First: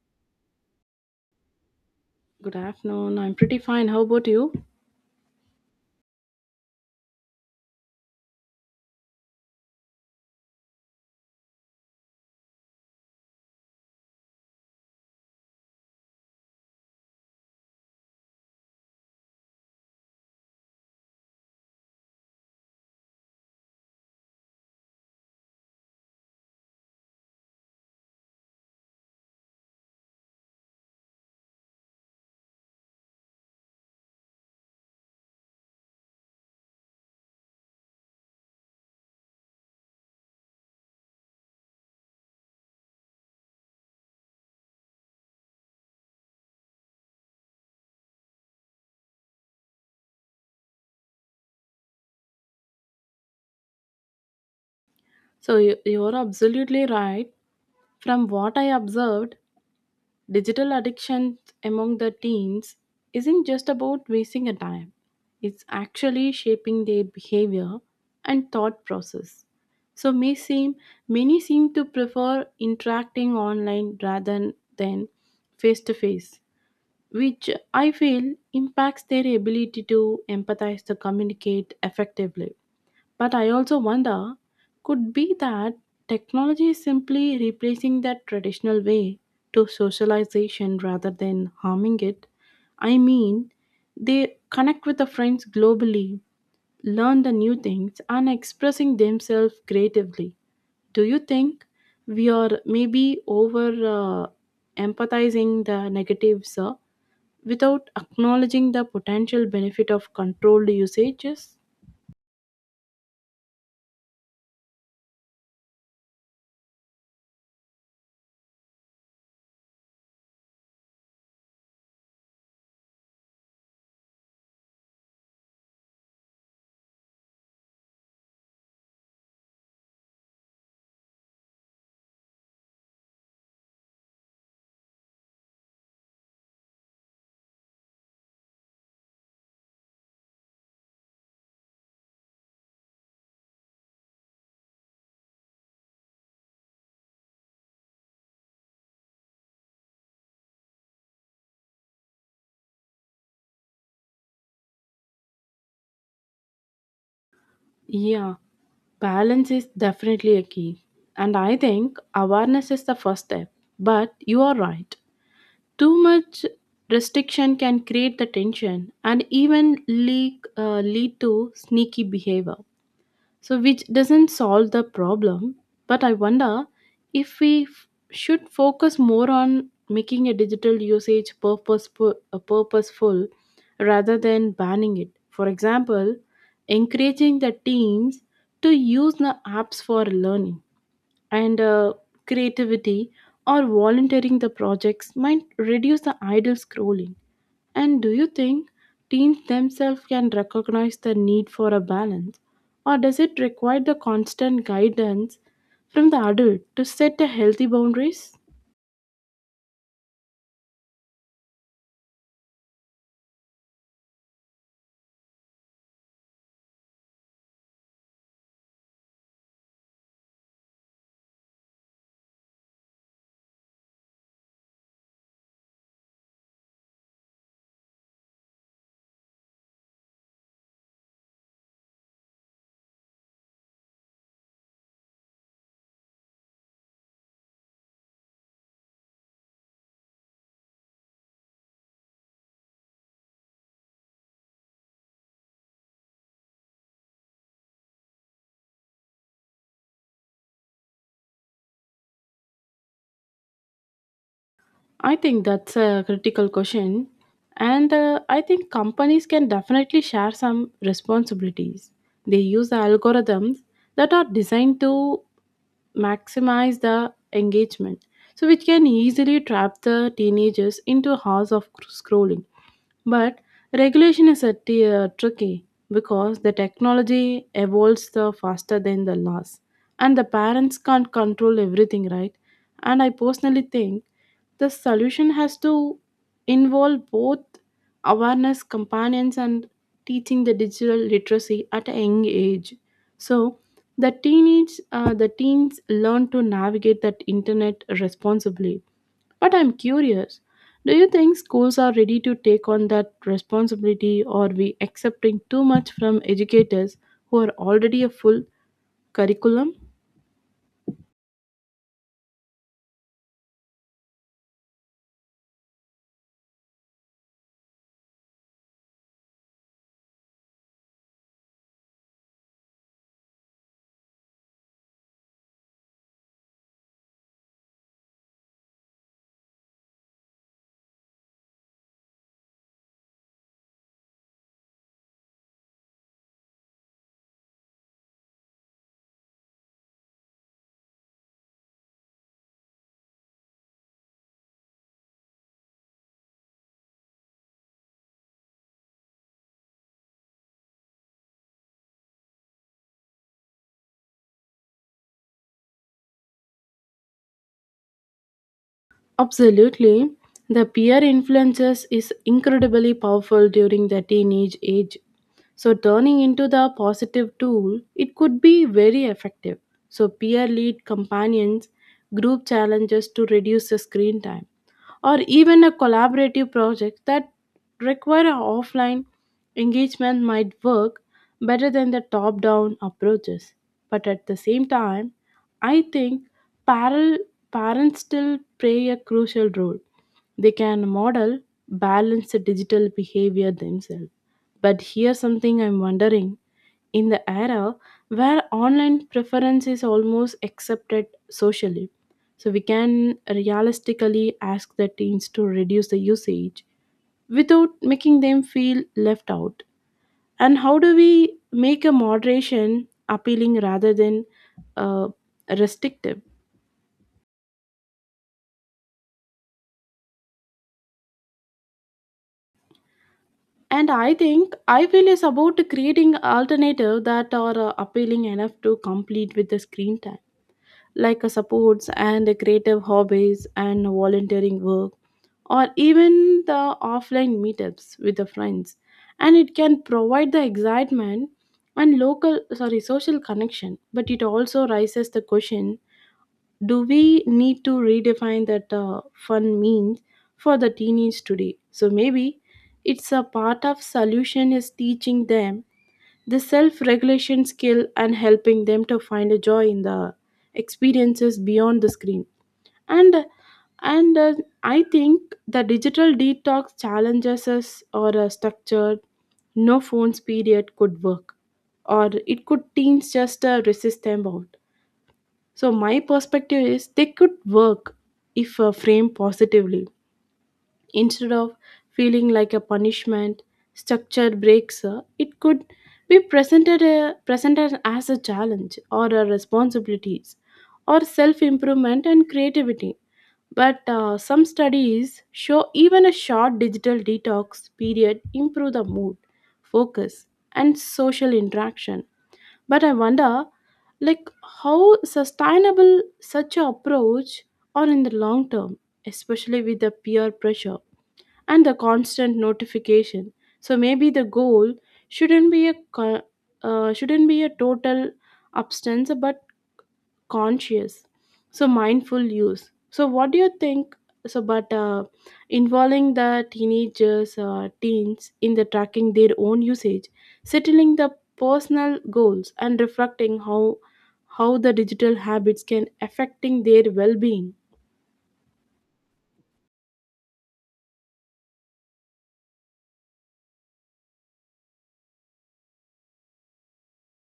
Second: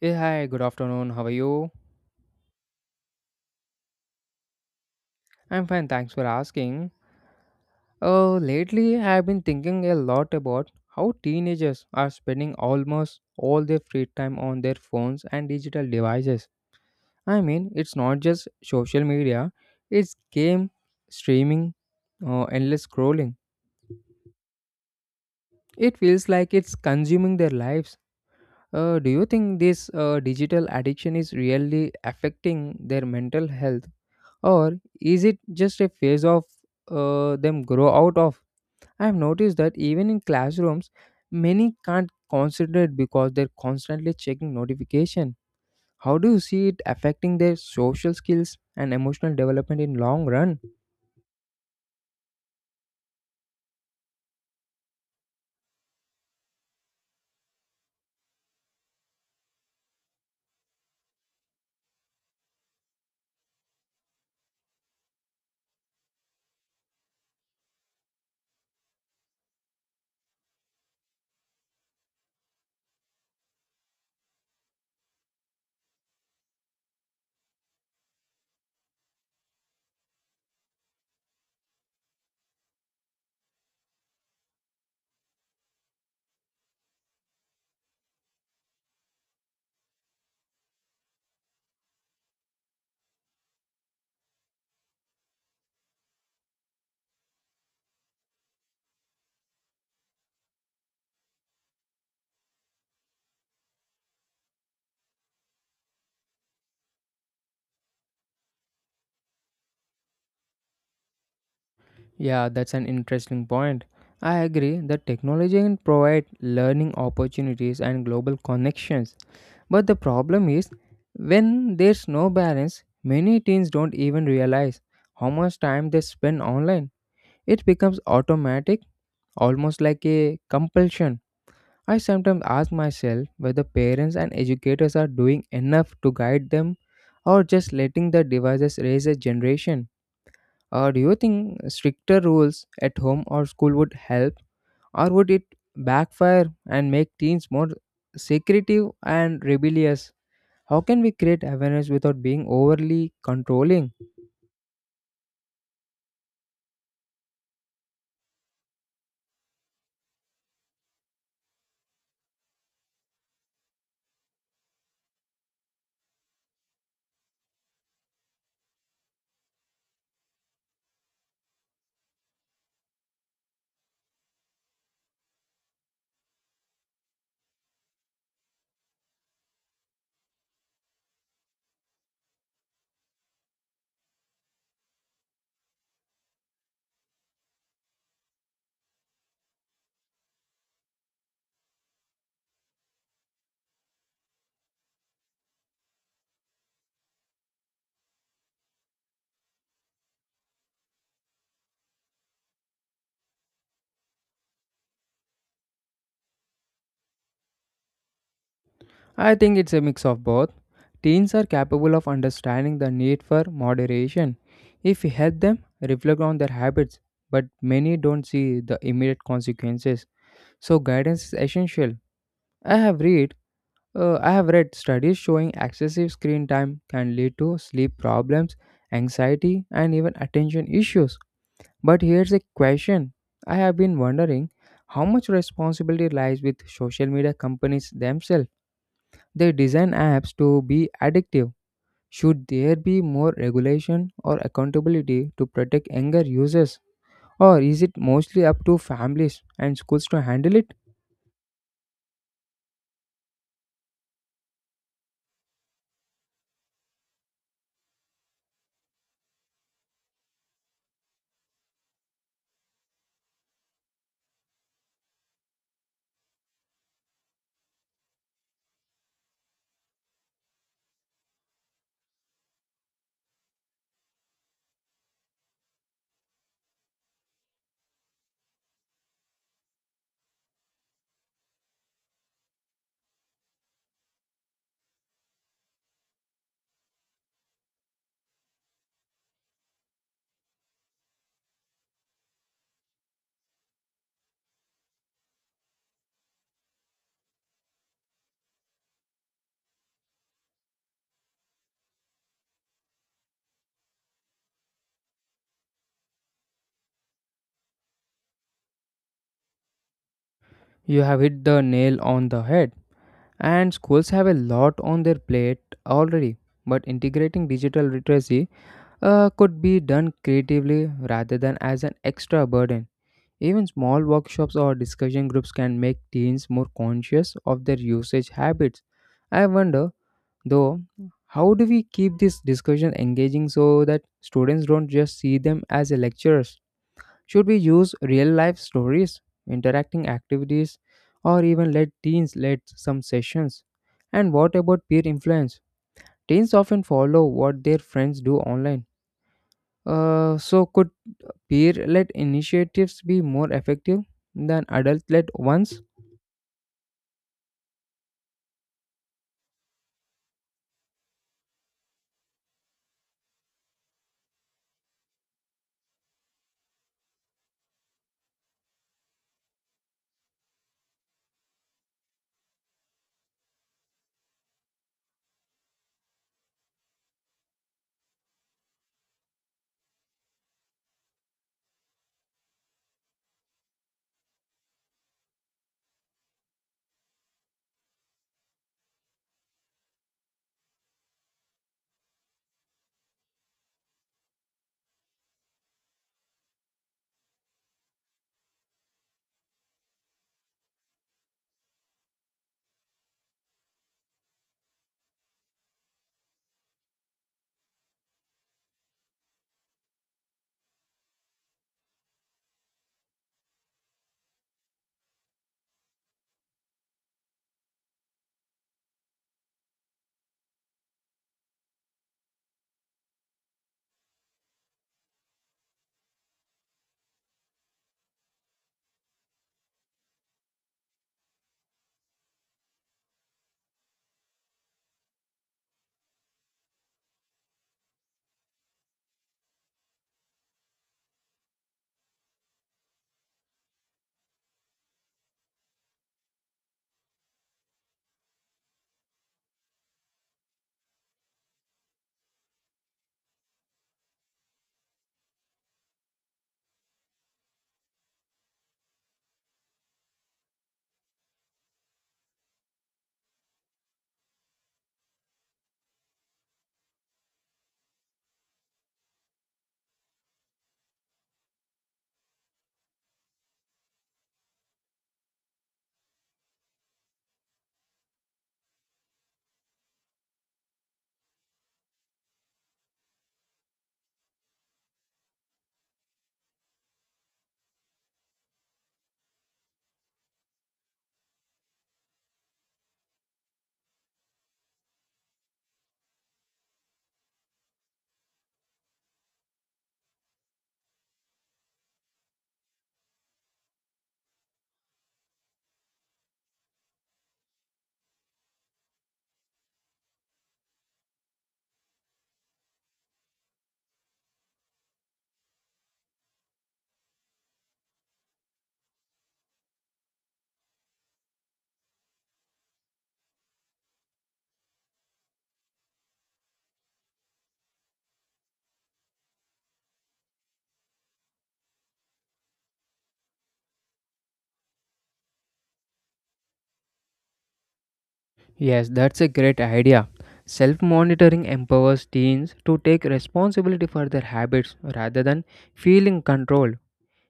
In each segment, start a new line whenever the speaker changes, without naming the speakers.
Hey, hi, good afternoon. How are you?
Good afternoon. I'm pretty fine. How about you?
I'm fine, thanks for asking. Lately, I've been thinking a lot about how teenagers are spending almost all their free time on their phones and digital devices. I mean, it's not just social media, it's game streaming, endless scrolling. It feels like it's consuming their lives. Do you think this digital addiction is really affecting their mental health? Or is it just a phase of them grow out of? I have noticed that even in classrooms, many can't concentrate because they're constantly checking notification. How do you see it affecting their social skills and emotional development in long run?
So, you're absolutely right. From what I observed, digital addiction among the teens isn't just about wasting a time, it's actually shaping their behavior and thought process. So, many seem to prefer interacting online rather than face to face, which I feel impacts their ability to empathize to communicate effectively. But I also wonder, could be that technology is simply replacing that traditional way to socialization rather than harming it. I mean, they connect with the friends globally, learn the new things, and expressing themselves creatively. Do you think we are maybe over uh, empathizing the negatives without acknowledging the potential benefit of controlled usages?
Yeah, that's an interesting point. I agree that technology can provide learning opportunities and global connections. But the problem is, when there's no balance, many teens don't even realize how much time they spend online. It becomes automatic, almost like a compulsion. I sometimes ask myself whether parents and educators are doing enough to guide them or just letting the devices raise a generation. Or do you think stricter rules at home or school would help, or would it backfire and make teens more secretive and rebellious? How can we create awareness without being overly controlling?
Yeah, balance is definitely a key. And I think awareness is the first step. But you are right. Too much restriction can create the tension and even lead to sneaky behavior, so which doesn't solve the problem, but I wonder if we f- should focus more on making a digital usage purposeful rather than banning it. For example, encouraging the teams to use the apps for learning and creativity or volunteering the projects might reduce the idle scrolling. And do you think teens themselves can recognize the need for a balance, or does it require the constant guidance from the adult to set a healthy boundaries?
I think it's a mix of both. Teens are capable of understanding the need for moderation. If we help them reflect on their habits, but many don't see the immediate consequences. So guidance is essential. I have read I have read studies showing excessive screen time can lead to sleep problems, anxiety, and even attention issues. But here's a question I have been wondering, how much responsibility lies with social media companies themselves? They design apps to be addictive. Should there be more regulation or accountability to protect younger users? Or is it mostly up to families and schools to handle it?
I think that's a critical question, and I think companies can definitely share some responsibilities. They use the algorithms that are designed to maximize the engagement, so which can easily trap the teenagers into hours of scrolling. But regulation is a tricky, because the technology evolves the faster than the laws, and the parents can't control everything, right? And I personally think the solution has to involve both awareness companions and teaching the digital literacy at a young age. So the teens learn to navigate that internet responsibly. But I'm curious, do you think schools are ready to take on that responsibility, or are we accepting too much from educators who are already a full curriculum?
You have hit the nail on the head. And schools have a lot on their plate already. But integrating digital literacy could be done creatively rather than as an extra burden. Even small workshops or discussion groups can make teens more conscious of their usage habits. I wonder, though, how do we keep this discussion engaging so that students don't just see them as lecturers? Should we use real life stories, interacting activities, or even let teens lead some sessions? And what about peer influence? Teens often follow what their friends do online. So, could peer led initiatives be more effective than adult led ones?
Absolutely. The peer influences is incredibly powerful during the teenage age. So turning into the positive tool, it could be very effective. So peer lead companions, group challenges to reduce the screen time, or even a collaborative project that require a offline engagement might work better than the top-down approaches. But at the same time, I think parallel Parents still play a crucial role. They can model balanced digital behavior themselves. But here's something I'm wondering, in the era where online preference is almost accepted socially, so we can realistically ask the teens to reduce the usage without making them feel left out. And how do we make a moderation appealing rather than uh, restrictive? And I think I feel is about creating alternative that are appealing enough to complete with the screen time, like supports and a creative hobbies and volunteering work, or even the offline meetups with the friends. And it can provide the excitement and local sorry social connection, but it also raises the question, do we need to redefine that fun means for the teenage today? So maybe it's a part of solution is teaching them the self regulation skill and helping them to find a joy in the experiences beyond the screen. And and uh, I think the digital detox challenges us or a structured no phones period could work, or it could teens just resist them out. So, my perspective is they could work if framed positively. Instead of feeling like a punishment, structured breaks, it could be presented as a challenge or a responsibilities or self improvement and creativity. But some studies show even a short digital detox period improve the mood, focus, and social interaction. But I wonder, like, how sustainable such a approach are in the long term, especially with the peer pressure and the constant notification. So maybe the goal shouldn't be a shouldn't be a total abstinence, but conscious, so mindful use. So what do you think? So but Involving the teenagers teens in the tracking their own usage, settling the personal goals and reflecting how the digital habits can affecting their well-being.
Yes, that's a great idea. Self monitoring empowers teens to take responsibility for their habits rather than feeling controlled.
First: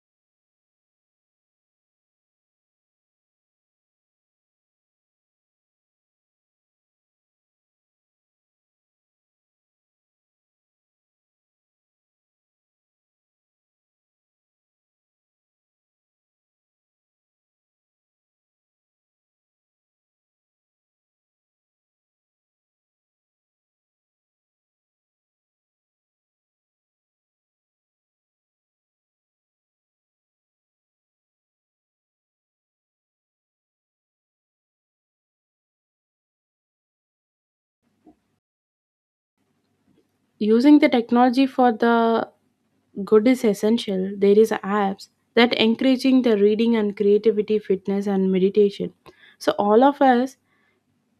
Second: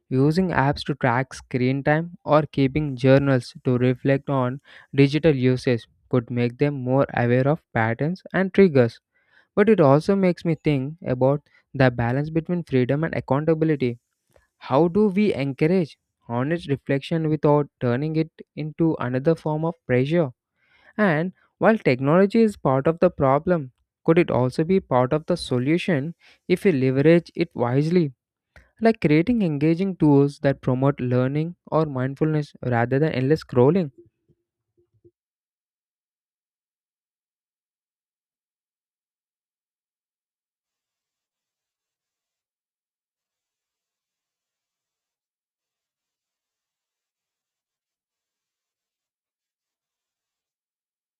Using apps to track screen time or keeping journals to reflect on digital usage could make them more aware of patterns and triggers. But it also makes me think about the balance between freedom and accountability. How do we encourage honest reflection without turning it into another form of pressure? And while technology is part of the problem, could it also be part of the solution if we leverage it wisely? Like creating engaging tools that promote learning or mindfulness rather than endless scrolling.
Using the technology for the good is essential. There is apps that encouraging the reading and creativity, fitness and meditation, so all of us,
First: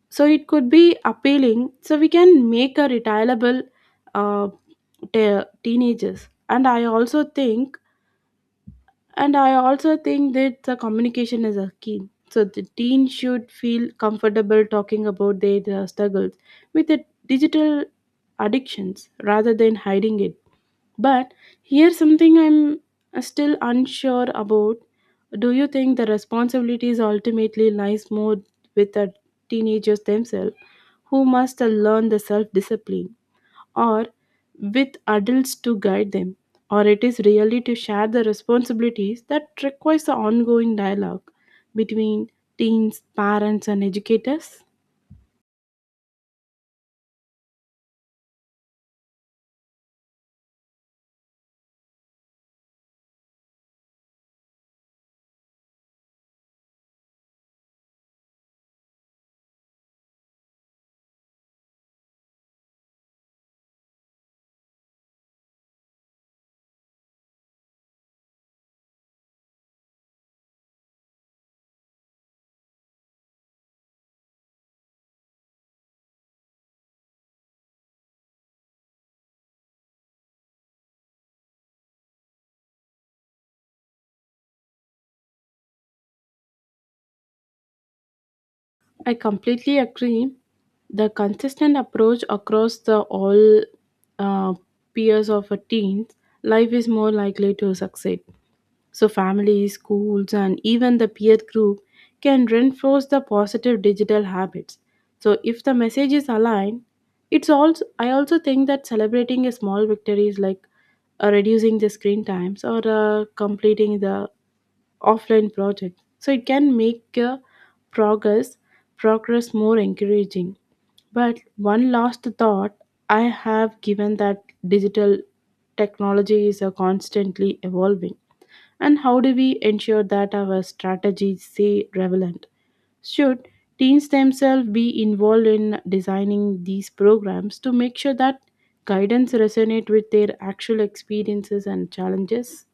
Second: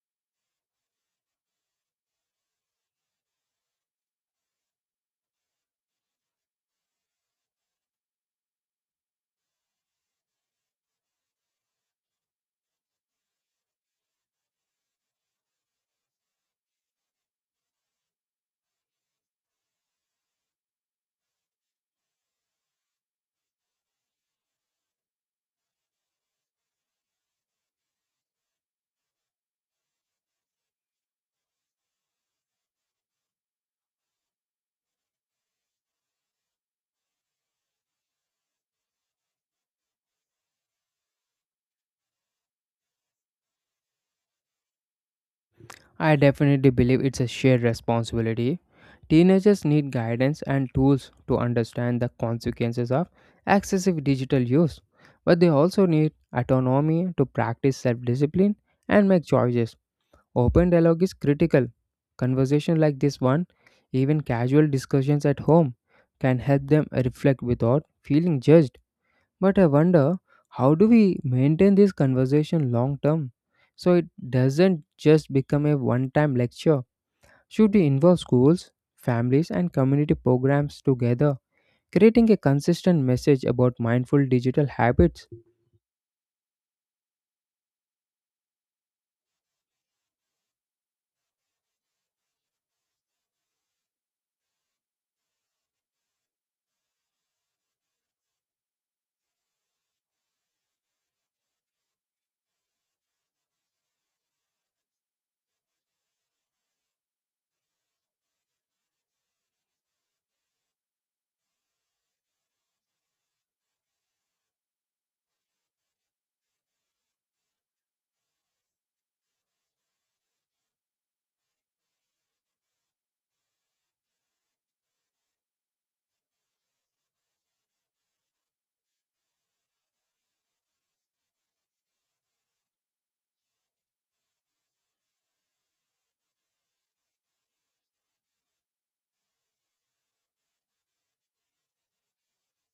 so it could be appealing, so we can make a retireable uh, teenagers. And I also think that the communication is a key. So the teen should feel comfortable talking about their struggles with the digital addictions rather than hiding it. But here's something I'm still unsure about. Do you think the responsibilities ultimately lies more with the teenagers themselves, who must learn the self-discipline, or with adults to guide them, or it is really to share the responsibilities that requires the ongoing dialogue between teens, parents, and educators?
I definitely believe it's a shared responsibility. Teenagers need guidance and tools to understand the consequences of excessive digital use, but they also need autonomy to practice self discipline and make choices. Open dialogue is critical. Conversation like this one, even casual discussions at home, can help them reflect without feeling judged. But I wonder, how do we maintain this conversation long term so it doesn't just become a one time lecture? Should we involve schools, families, and community programs together, creating a consistent message about mindful digital habits?
I completely agree. The consistent approach across the all uh, peers of a teen's life is more likely to succeed. So, families, schools, and even the peer group can reinforce the positive digital habits. So, if the message is aligned, it's also I also think that celebrating a small victories like reducing the screen times or completing the offline project, so it can make progress progress more encouraging. But one last thought, I have given that digital technology is constantly evolving, and how do we ensure that our strategies stay relevant? Should teens themselves be involved in designing these programs to make sure that guidance resonate with their actual experiences and challenges?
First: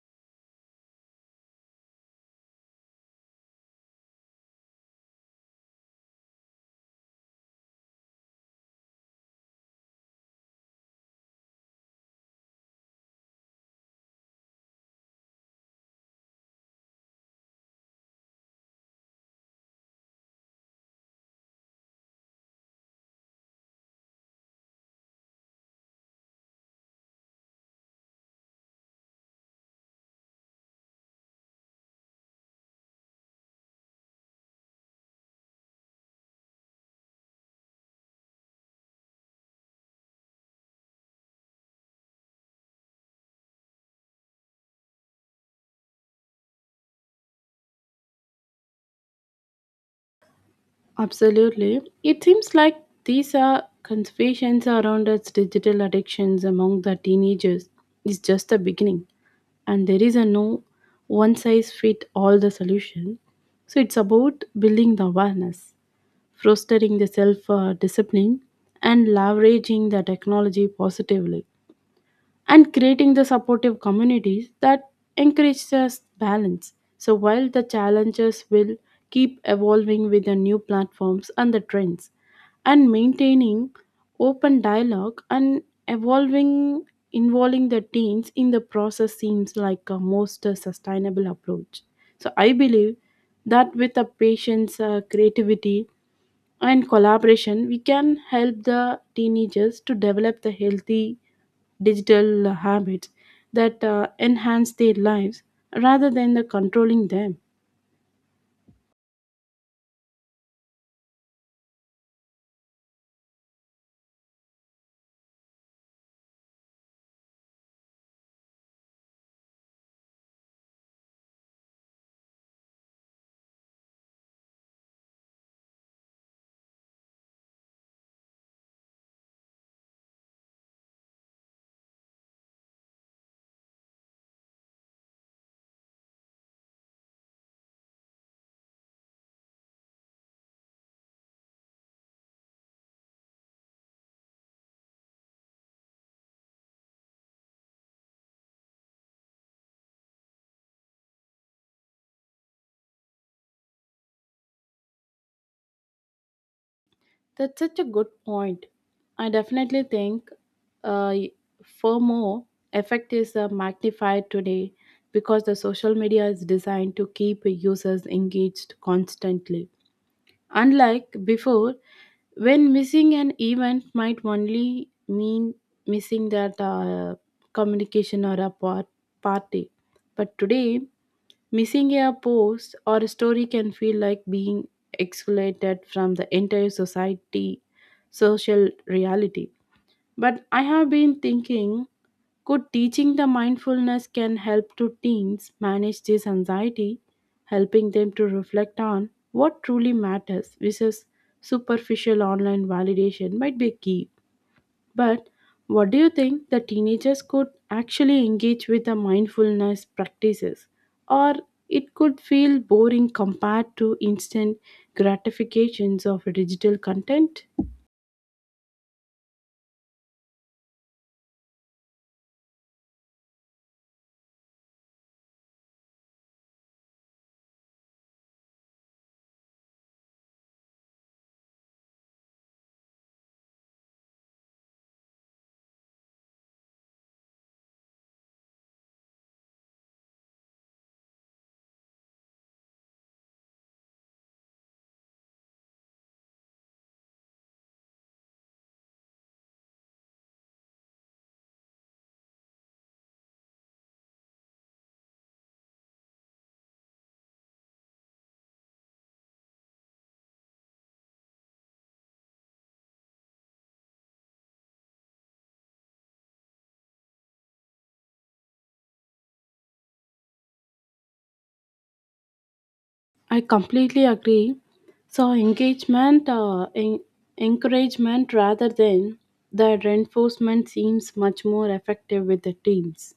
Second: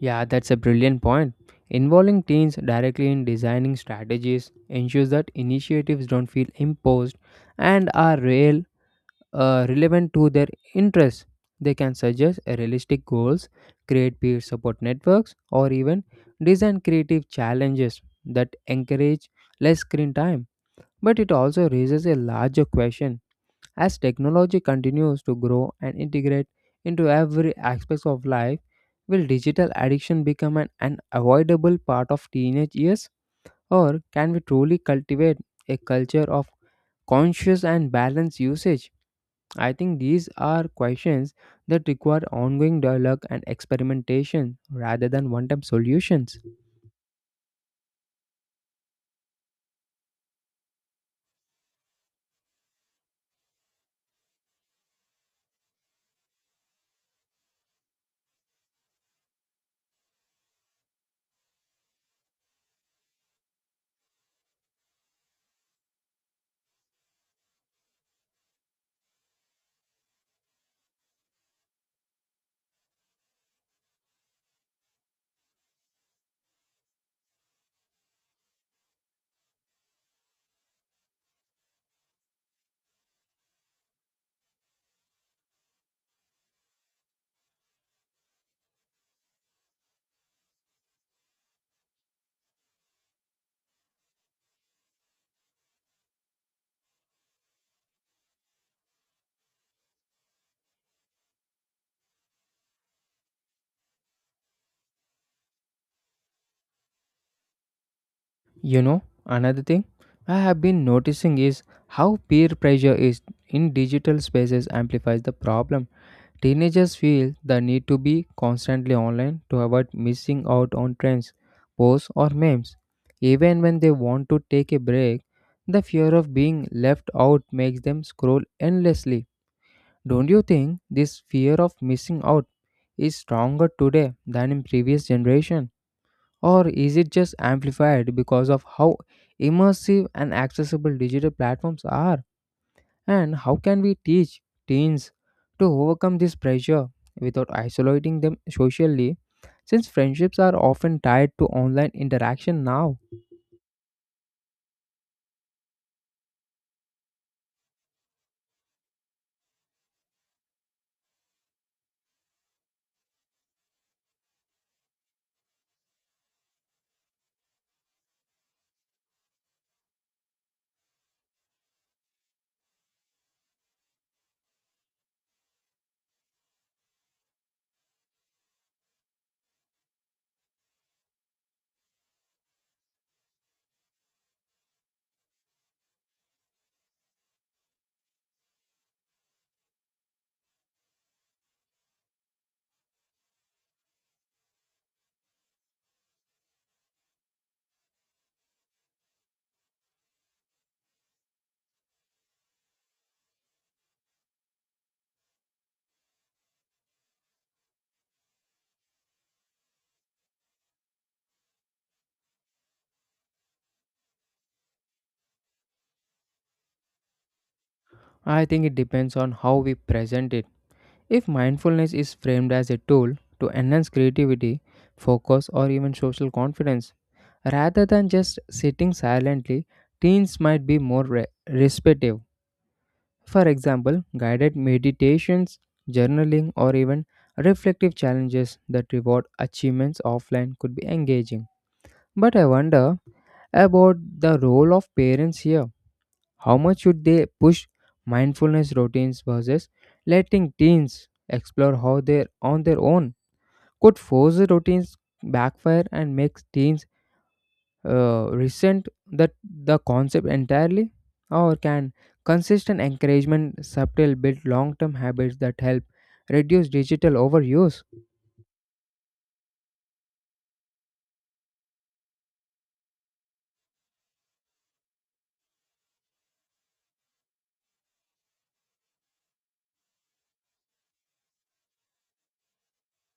Yeah, that's a brilliant point. Involving teens directly in designing strategies ensures that initiatives don't feel imposed and are real relevant to their interests. They can suggest a realistic goals, create peer support networks, or even design creative challenges that encourage less screen time. But it also raises a larger question as technology continues to grow and integrate into every aspect of life. Will digital addiction become an unavoidable part of teenage years, or can we truly cultivate a culture of conscious and balanced usage? I think these are questions that require ongoing dialogue and experimentation rather than one time solutions.
Absolutely. It seems like these are conversations around its digital addictions among the teenagers is just the beginning, and there is a no one size fit all the solution. So it's about building the awareness, fostering the self discipline and leveraging the technology positively and creating the supportive communities that encourage us balance. So while the challenges will keep evolving with the new platforms and the trends, and maintaining open dialogue and evolving involving the teens in the process seems like a most sustainable approach. So I believe that with the patience, creativity and collaboration, we can help the teenagers to develop the healthy digital habits that enhance their lives rather than the controlling them.
You know, another thing I have been noticing is how peer pressure is in digital spaces amplifies the problem. Teenagers feel the need to be constantly online to avoid missing out on trends, posts, or memes. Even when they want to take a break, the fear of being left out makes them scroll endlessly. Don't you think this fear of missing out is stronger today than in previous generation, or is it just amplified because of how immersive and accessible digital platforms are, and how can we teach teens to overcome this pressure without isolating them socially since friendships are often tied to online interaction now?
That's such a good point. I definitely think uh, FOMO effect is magnified today because the social media is designed to keep users engaged constantly. Unlike before, when missing an event might only mean missing that communication or a party. But today, missing a post or a story can feel like being excluded from the entire social reality. But I have been thinking, could teaching the mindfulness can help to teens manage this anxiety? Helping them to reflect on what truly matters versus superficial online validation might be key. But what do you think? The teenagers could actually engage with the mindfulness practices, or it could feel boring compared to instant gratifications of digital content?
I think it depends on how we present it. If mindfulness is framed as a tool to enhance creativity, focus, or even social confidence, rather than just sitting silently, teens might be more respective. For example, guided meditations, journaling, or even reflective challenges that reward achievements offline could be engaging. But I wonder about the role of parents here, how much should they push mindfulness routines versus letting teens explore how they're on their own? Could forced routines backfire and make teens resent that the concept entirely? Or can consistent encouragement subtle build long-term habits that help reduce digital overuse?
I completely agree. So encouragement rather than the reinforcement seems much more effective with the teams.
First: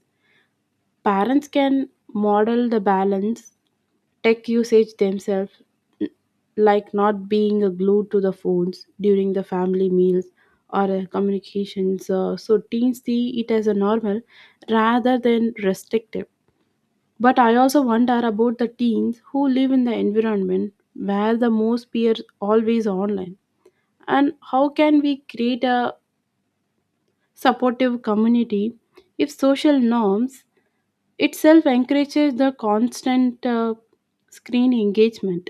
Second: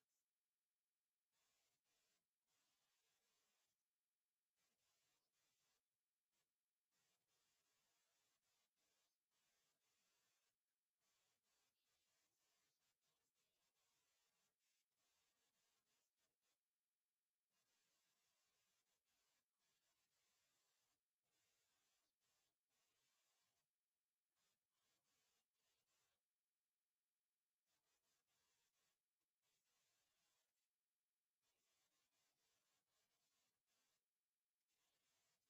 Parents can model the balance, tech usage themselves, n- like not being glued to the phones during the family meals or communications. So teens see it as a normal rather than restrictive. But I also wonder about the teens who live in the environment where the most peers always online. And how can we create a supportive community if social norms itself encourages the constant screen engagement?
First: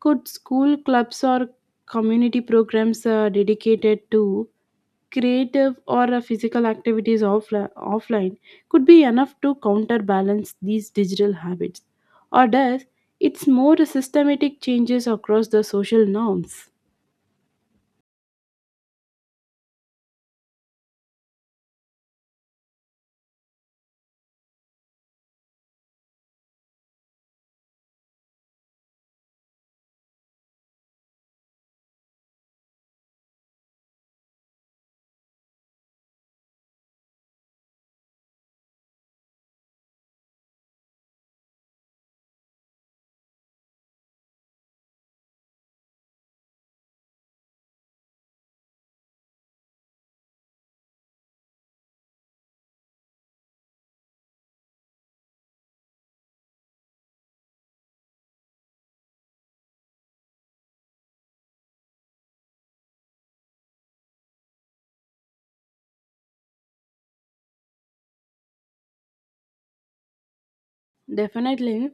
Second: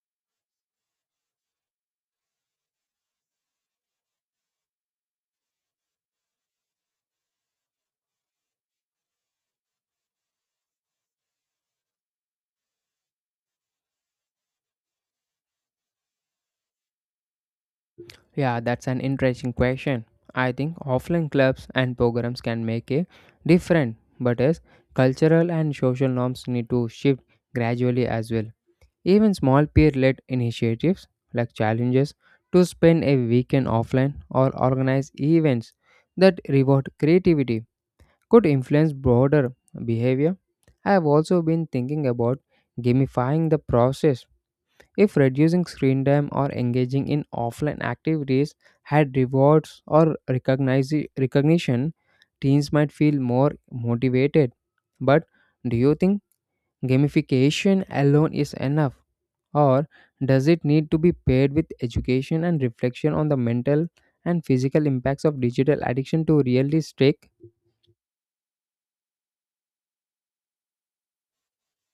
Could school clubs or community programs dedicated to creative or physical activities offline could be enough to counterbalance these digital habits? Or does it's more systematic changes across the social norms?
Yeah, that's an interesting question. I think offline clubs and programs can make a difference, but as cultural and social norms need to shift gradually as well. Even small peer-led initiatives like challenges to spend a weekend offline or organize events that reward creativity could influence broader behavior. I have also been thinking about gamifying the process. If reducing screen time or engaging in offline activities had rewards or recognition, teens might feel more motivated. But do you think gamification alone is enough, or does it need to be paired with education and reflection on the mental and physical impacts of digital addiction to really stick?
Definitely.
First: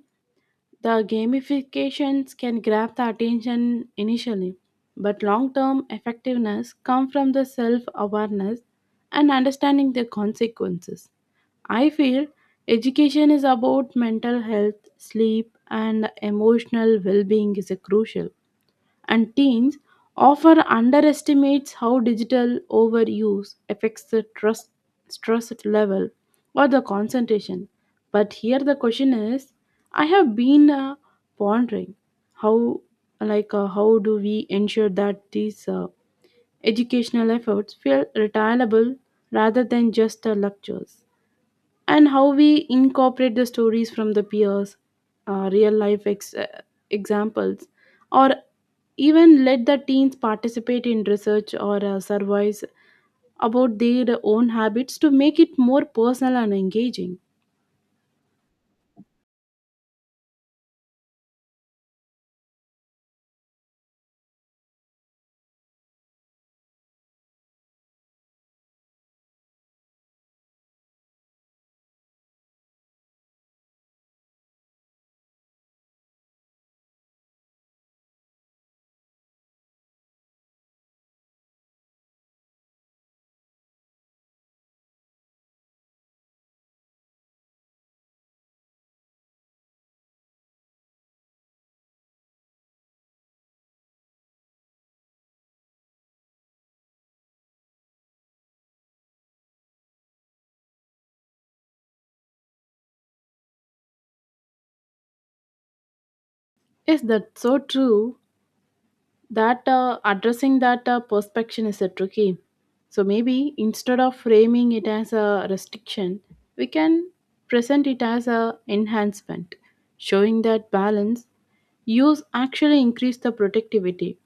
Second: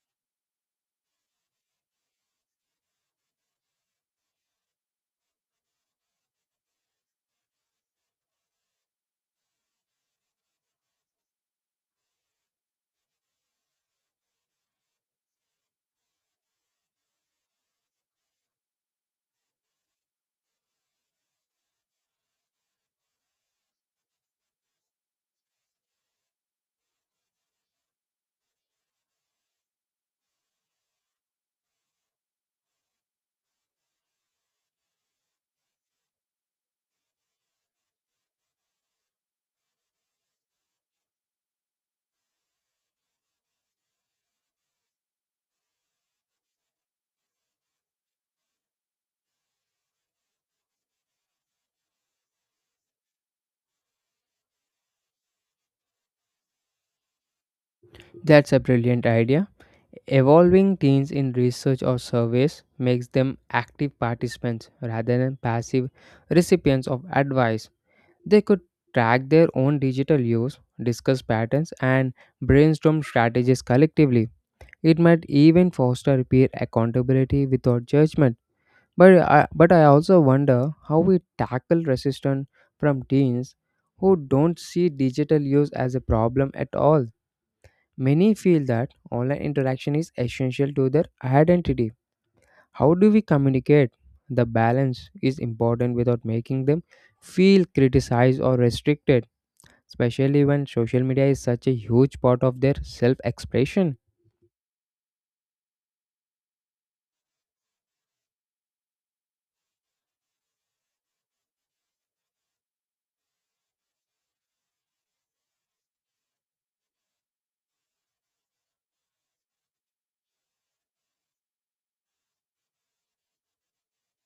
The gamifications can grab the attention initially, but long term effectiveness comes from the self awareness and understanding the consequences. I feel education is about mental health, sleep, and emotional well being is a crucial, and teens often underestimates how digital overuse affects the trust, stress level or the concentration. But here the question is, I have been pondering how, like, how do we ensure that these educational efforts feel retailable rather than just lectures? And how we incorporate the stories from the peers, real life examples, or even let the teens participate in research or surveys about their own habits to make it more personal and engaging.
That's a brilliant idea. Evolving teens in research or surveys makes them active participants rather than passive recipients of advice. They could track their own digital use, discuss patterns, and brainstorm strategies collectively. It might even foster peer accountability without judgment. But I also wonder how we tackle resistance from teens who don't see digital use as a problem at all. Many feel that online interaction is essential to their identity. How do we communicate? The balance is important without making them feel criticized or restricted, especially when social media is such a huge part of their self expression.
Yes, that's so true. That addressing that perspection is a tricky, so maybe instead of framing it as a restriction, we can present it as a enhancement, showing that balance use actually increase the productivity,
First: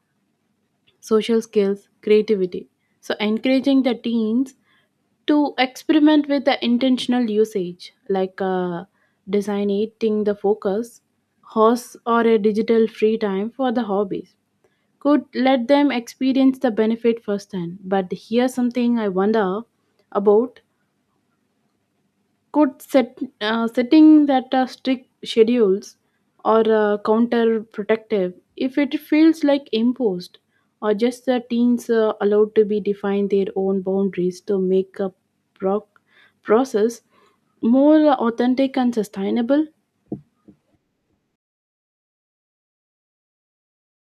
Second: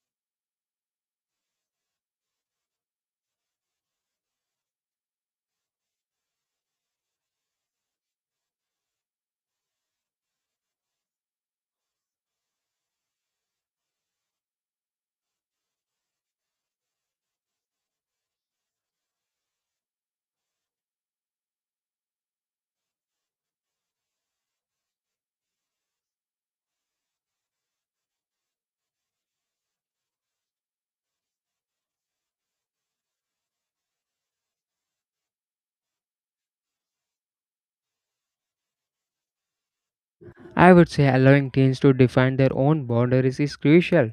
social skills, creativity. So encouraging the teens to experiment with the intentional usage, like designating the focus horse or a digital free time for the hobbies, could let them experience the benefit firsthand. But here's something I wonder about: could set setting that strict schedules or counterproductive if it feels like imposed, or just the teens allowed to be define their own boundaries to make a proc- process more authentic and sustainable?
I would say allowing teens to define their own boundaries is crucial.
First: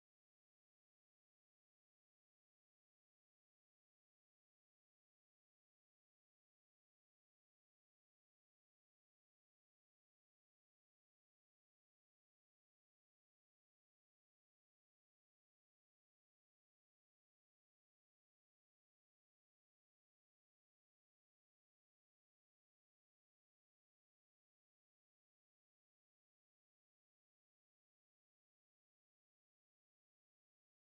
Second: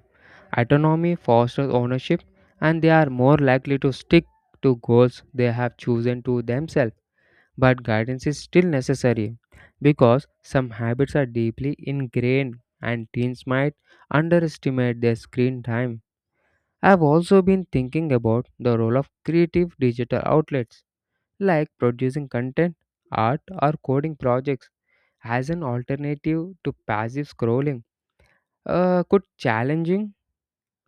Autonomy fosters ownership, and they are more likely to stick to goals they have chosen to themselves. But guidance is still necessary because some habits are deeply ingrained and teens might underestimate their screen time. I've also been thinking about the role of creative digital outlets like producing content, art, or coding projects as an alternative to passive scrolling. Could challenging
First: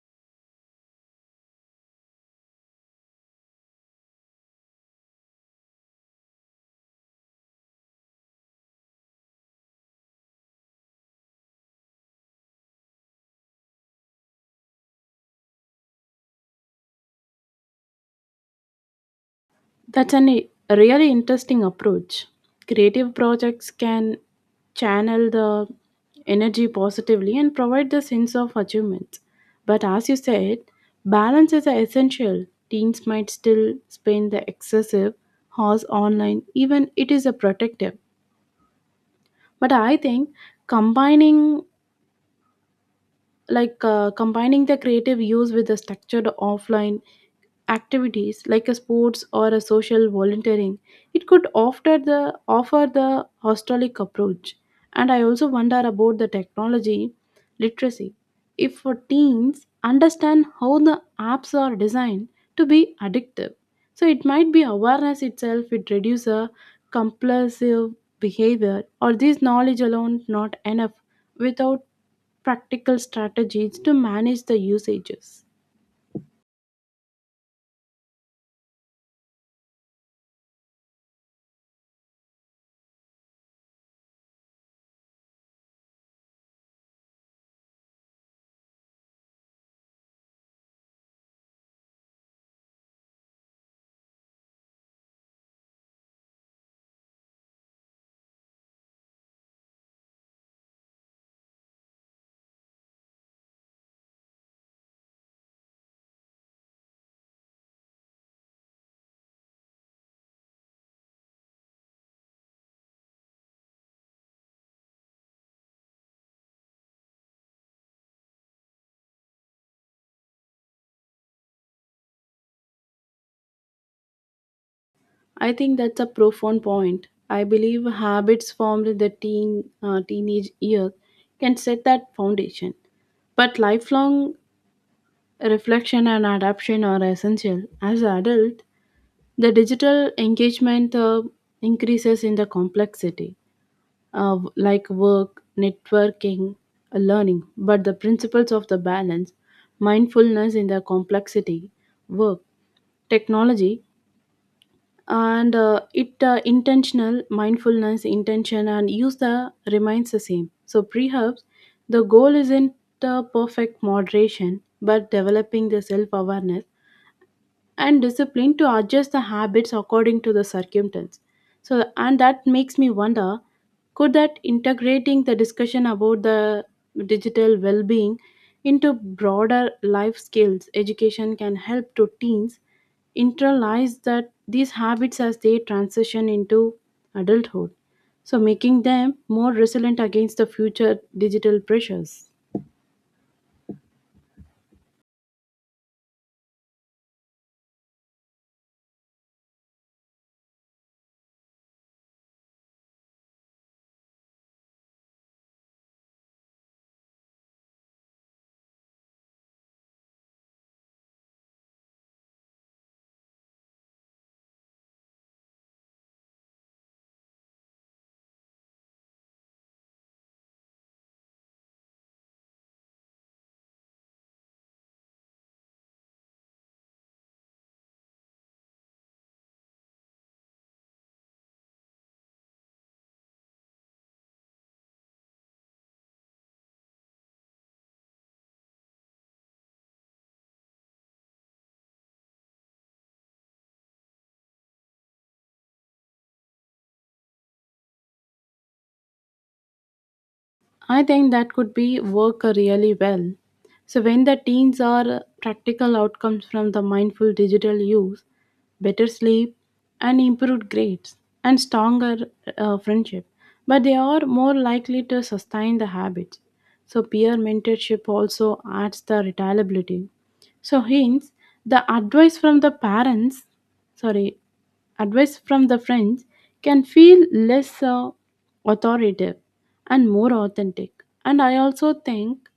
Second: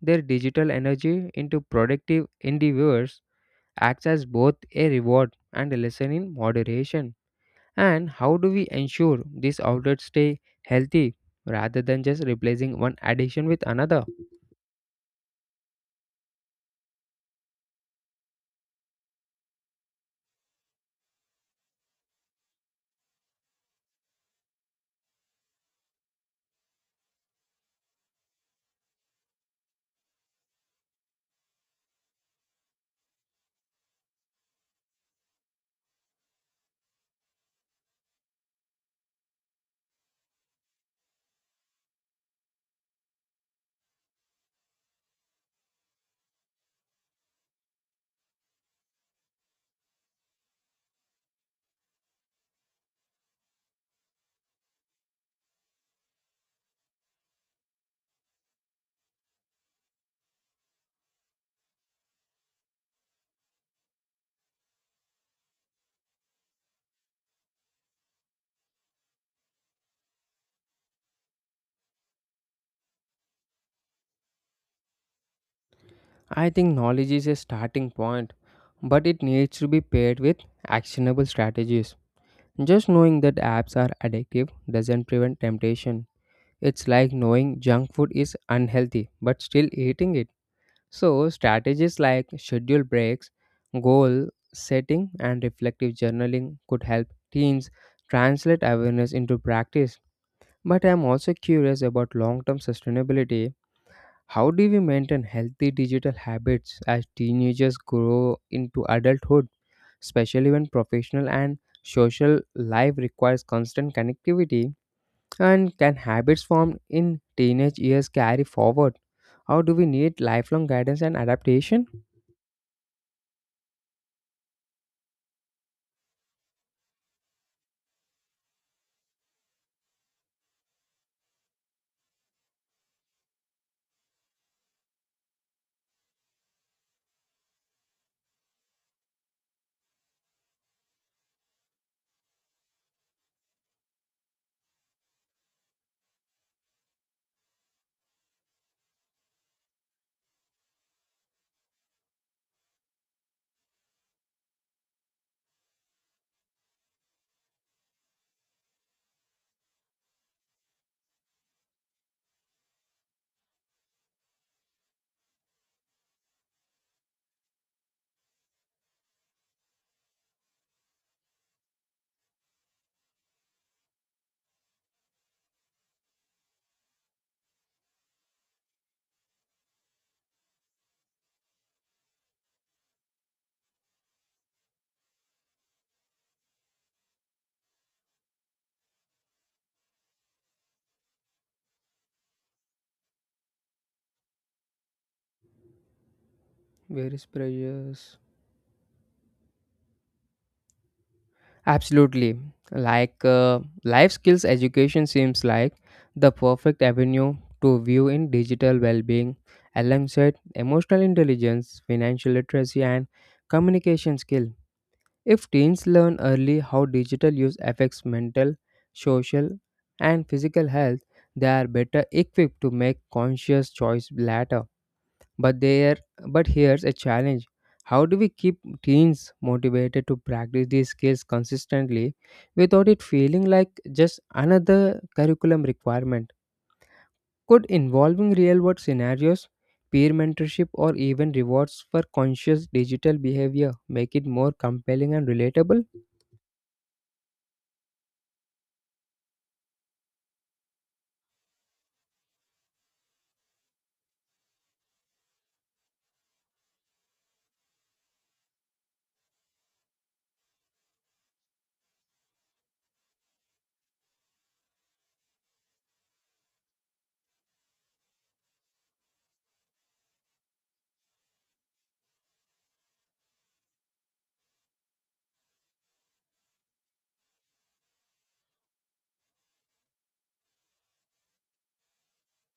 their digital energy into productive endeavors acts as both a reward and a lesson in moderation. And how do we ensure these outlets stay healthy rather than just replacing one addiction with another?
That's a really interesting approach. Creative projects can channel the energy positively and provide the sense of achievement. But as you said, balance is essential. Teens might still spend the excessive hours online, even it is a protective. But I think combining combining the creative use with the structured offline activities like a sports or a social volunteering, it could offer the hostelic approach. And I also wonder about the technology literacy, if for teens understand how the apps are designed to be addictive, so it might be awareness itself it reduce a compulsive behavior, or this knowledge alone not enough without practical strategies to manage the usages.
I think knowledge is a starting point, but it needs to be paired with actionable strategies. Just knowing that apps are addictive doesn't prevent temptation. It's like knowing junk food is unhealthy but still eating it. So, strategies like schedule breaks, goal setting, and reflective journaling could help teens translate awareness into practice. But I'm also curious about long term sustainability. How do we maintain healthy digital habits as teenagers grow into adulthood, especially when professional and social life requires constant connectivity? And can habits formed in teenage years carry forward? How do we need lifelong guidance and adaptation?
I think that's a profound point. I believe habits formed in the teenage years can set that foundation. But lifelong reflection and adaptation are essential. As adult, the digital engagement increases in the complexity of like work, networking, learning, but the principles of the balance, mindfulness in the complexity, work, technology, and it intentional mindfulness intention and use the remains the same. So perhaps the goal isn't the perfect moderation, but developing the self-awareness and discipline to adjust the habits according to the circumstance. So and that makes me wonder, could that integrating the discussion about the digital well-being into broader life skills education can help to teens internalize that these habits as they transition into adulthood, so making them more resilient against the future digital pressures?
Various pressures. Absolutely. Like life skills education seems like the perfect avenue to view in digital well-being alongside emotional intelligence, financial literacy and communication skill. If teens learn early how digital use affects mental, social and physical health, they are better equipped to make conscious choice later. But there but here's a challenge. How do we keep teens motivated to practice these skills consistently without it feeling like just another curriculum requirement? Could involving real world scenarios, peer mentorship, or even rewards for conscious digital behavior make it more compelling and relatable?
I think that could be work really well. So when the teens are practical outcomes from the mindful digital use, better sleep and improved grades and stronger friendship, but they are more likely to sustain the habits. So peer mentorship also adds the reliability. So hence the advice from the parents, sorry, advice from the friends can feel less authoritative and more authentic. And I also think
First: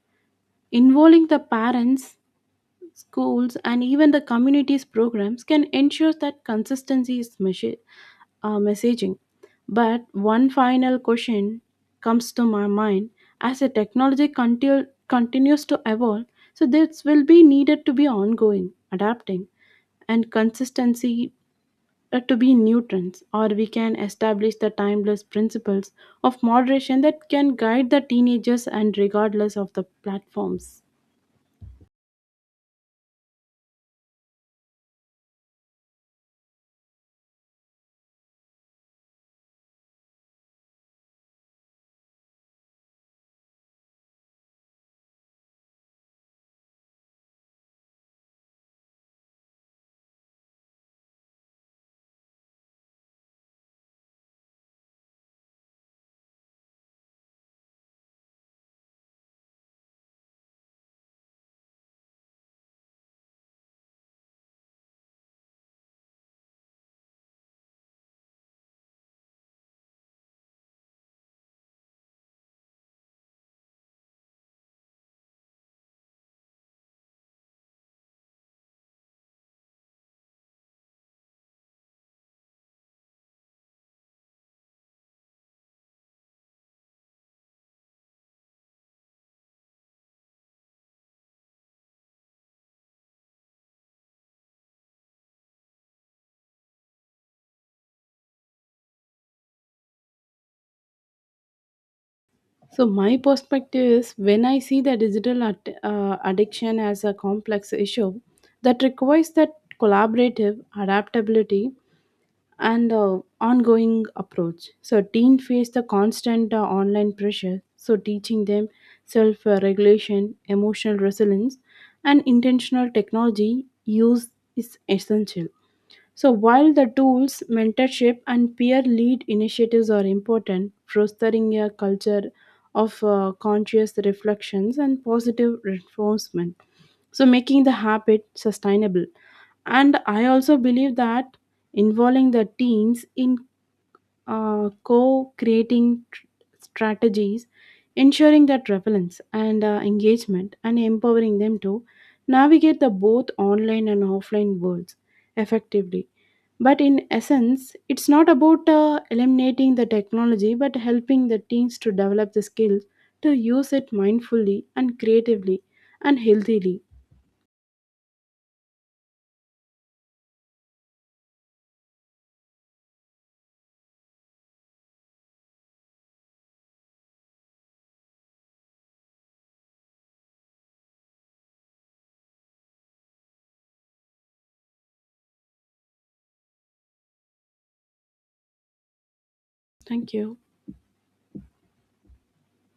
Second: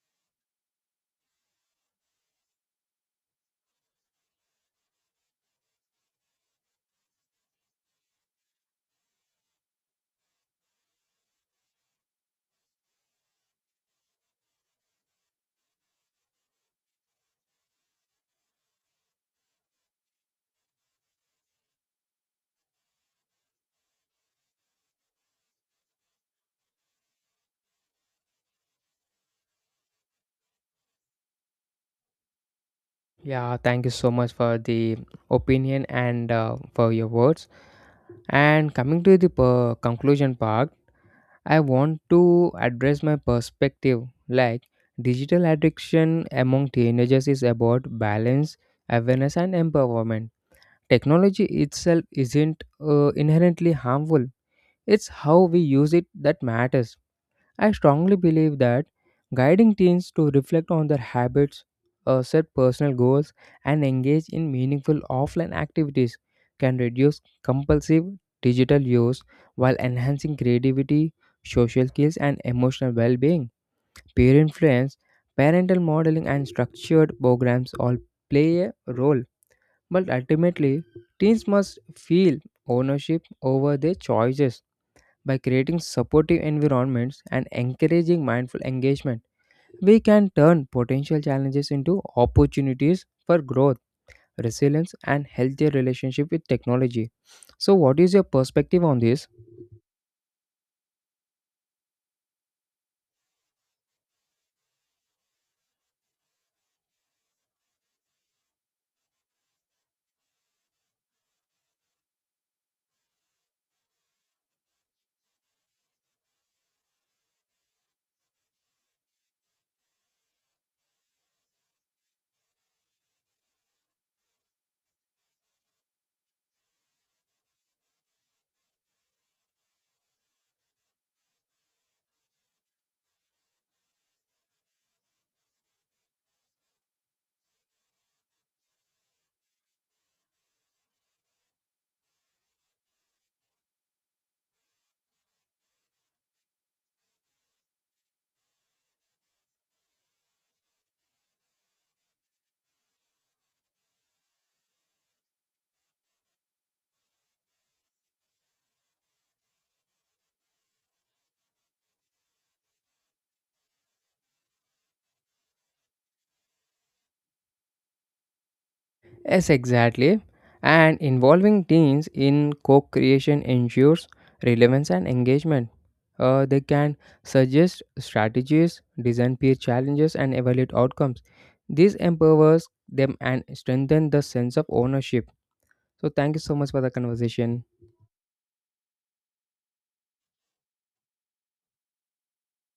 involving the parents, schools, and even the communities programs can ensure that consistency is measured messaging. But one final question comes to my mind, as the technology continues to evolve, so this will be needed to be ongoing, adapting, and consistency to be nutrients, or we can establish the timeless principles of moderation that can guide the teenagers and regardless of the platforms.
Yeah, thank you so much for the opinion and for your words. And coming to the conclusion part, I want to address my perspective, like, digital addiction among teenagers is about balance, awareness, and empowerment. Technology itself isn't inherently harmful, it's how we use it that matters. I strongly believe that guiding teens to reflect on their habits, set personal goals, and engage in meaningful offline activities can reduce compulsive digital use while enhancing creativity, social skills, and emotional well being. Peer influence, parental modeling, and structured programs all play a role, but ultimately, teens must feel ownership over their choices by creating supportive environments and encouraging mindful engagement, we can turn potential challenges into opportunities for growth, resilience, and healthier relationship with technology. So, what is your perspective on this?
So, my perspective is when I see the addiction as a complex issue that requires that collaborative adaptability and ongoing approach. So teens face the constant online pressure. So teaching them self-regulation, emotional resilience, and intentional technology use is essential. So while the tools, mentorship, and peer lead initiatives are important, fostering a culture of conscious reflections and positive reinforcement. So making the habit sustainable. And I also believe that involving the teams in uh, co-creating tr- strategies, ensuring that relevance and engagement and empowering them to navigate the both online and offline worlds effectively. But in essence it's not about eliminating the technology, but helping the teams to develop the skills to use it mindfully and creatively and healthily.
Yes, exactly. And involving teens in co creation ensures relevance and engagement. They can suggest strategies, design peer challenges, and evaluate outcomes. This empowers them and strengthens the sense of ownership. So thank you so much for the conversation.
Thank you.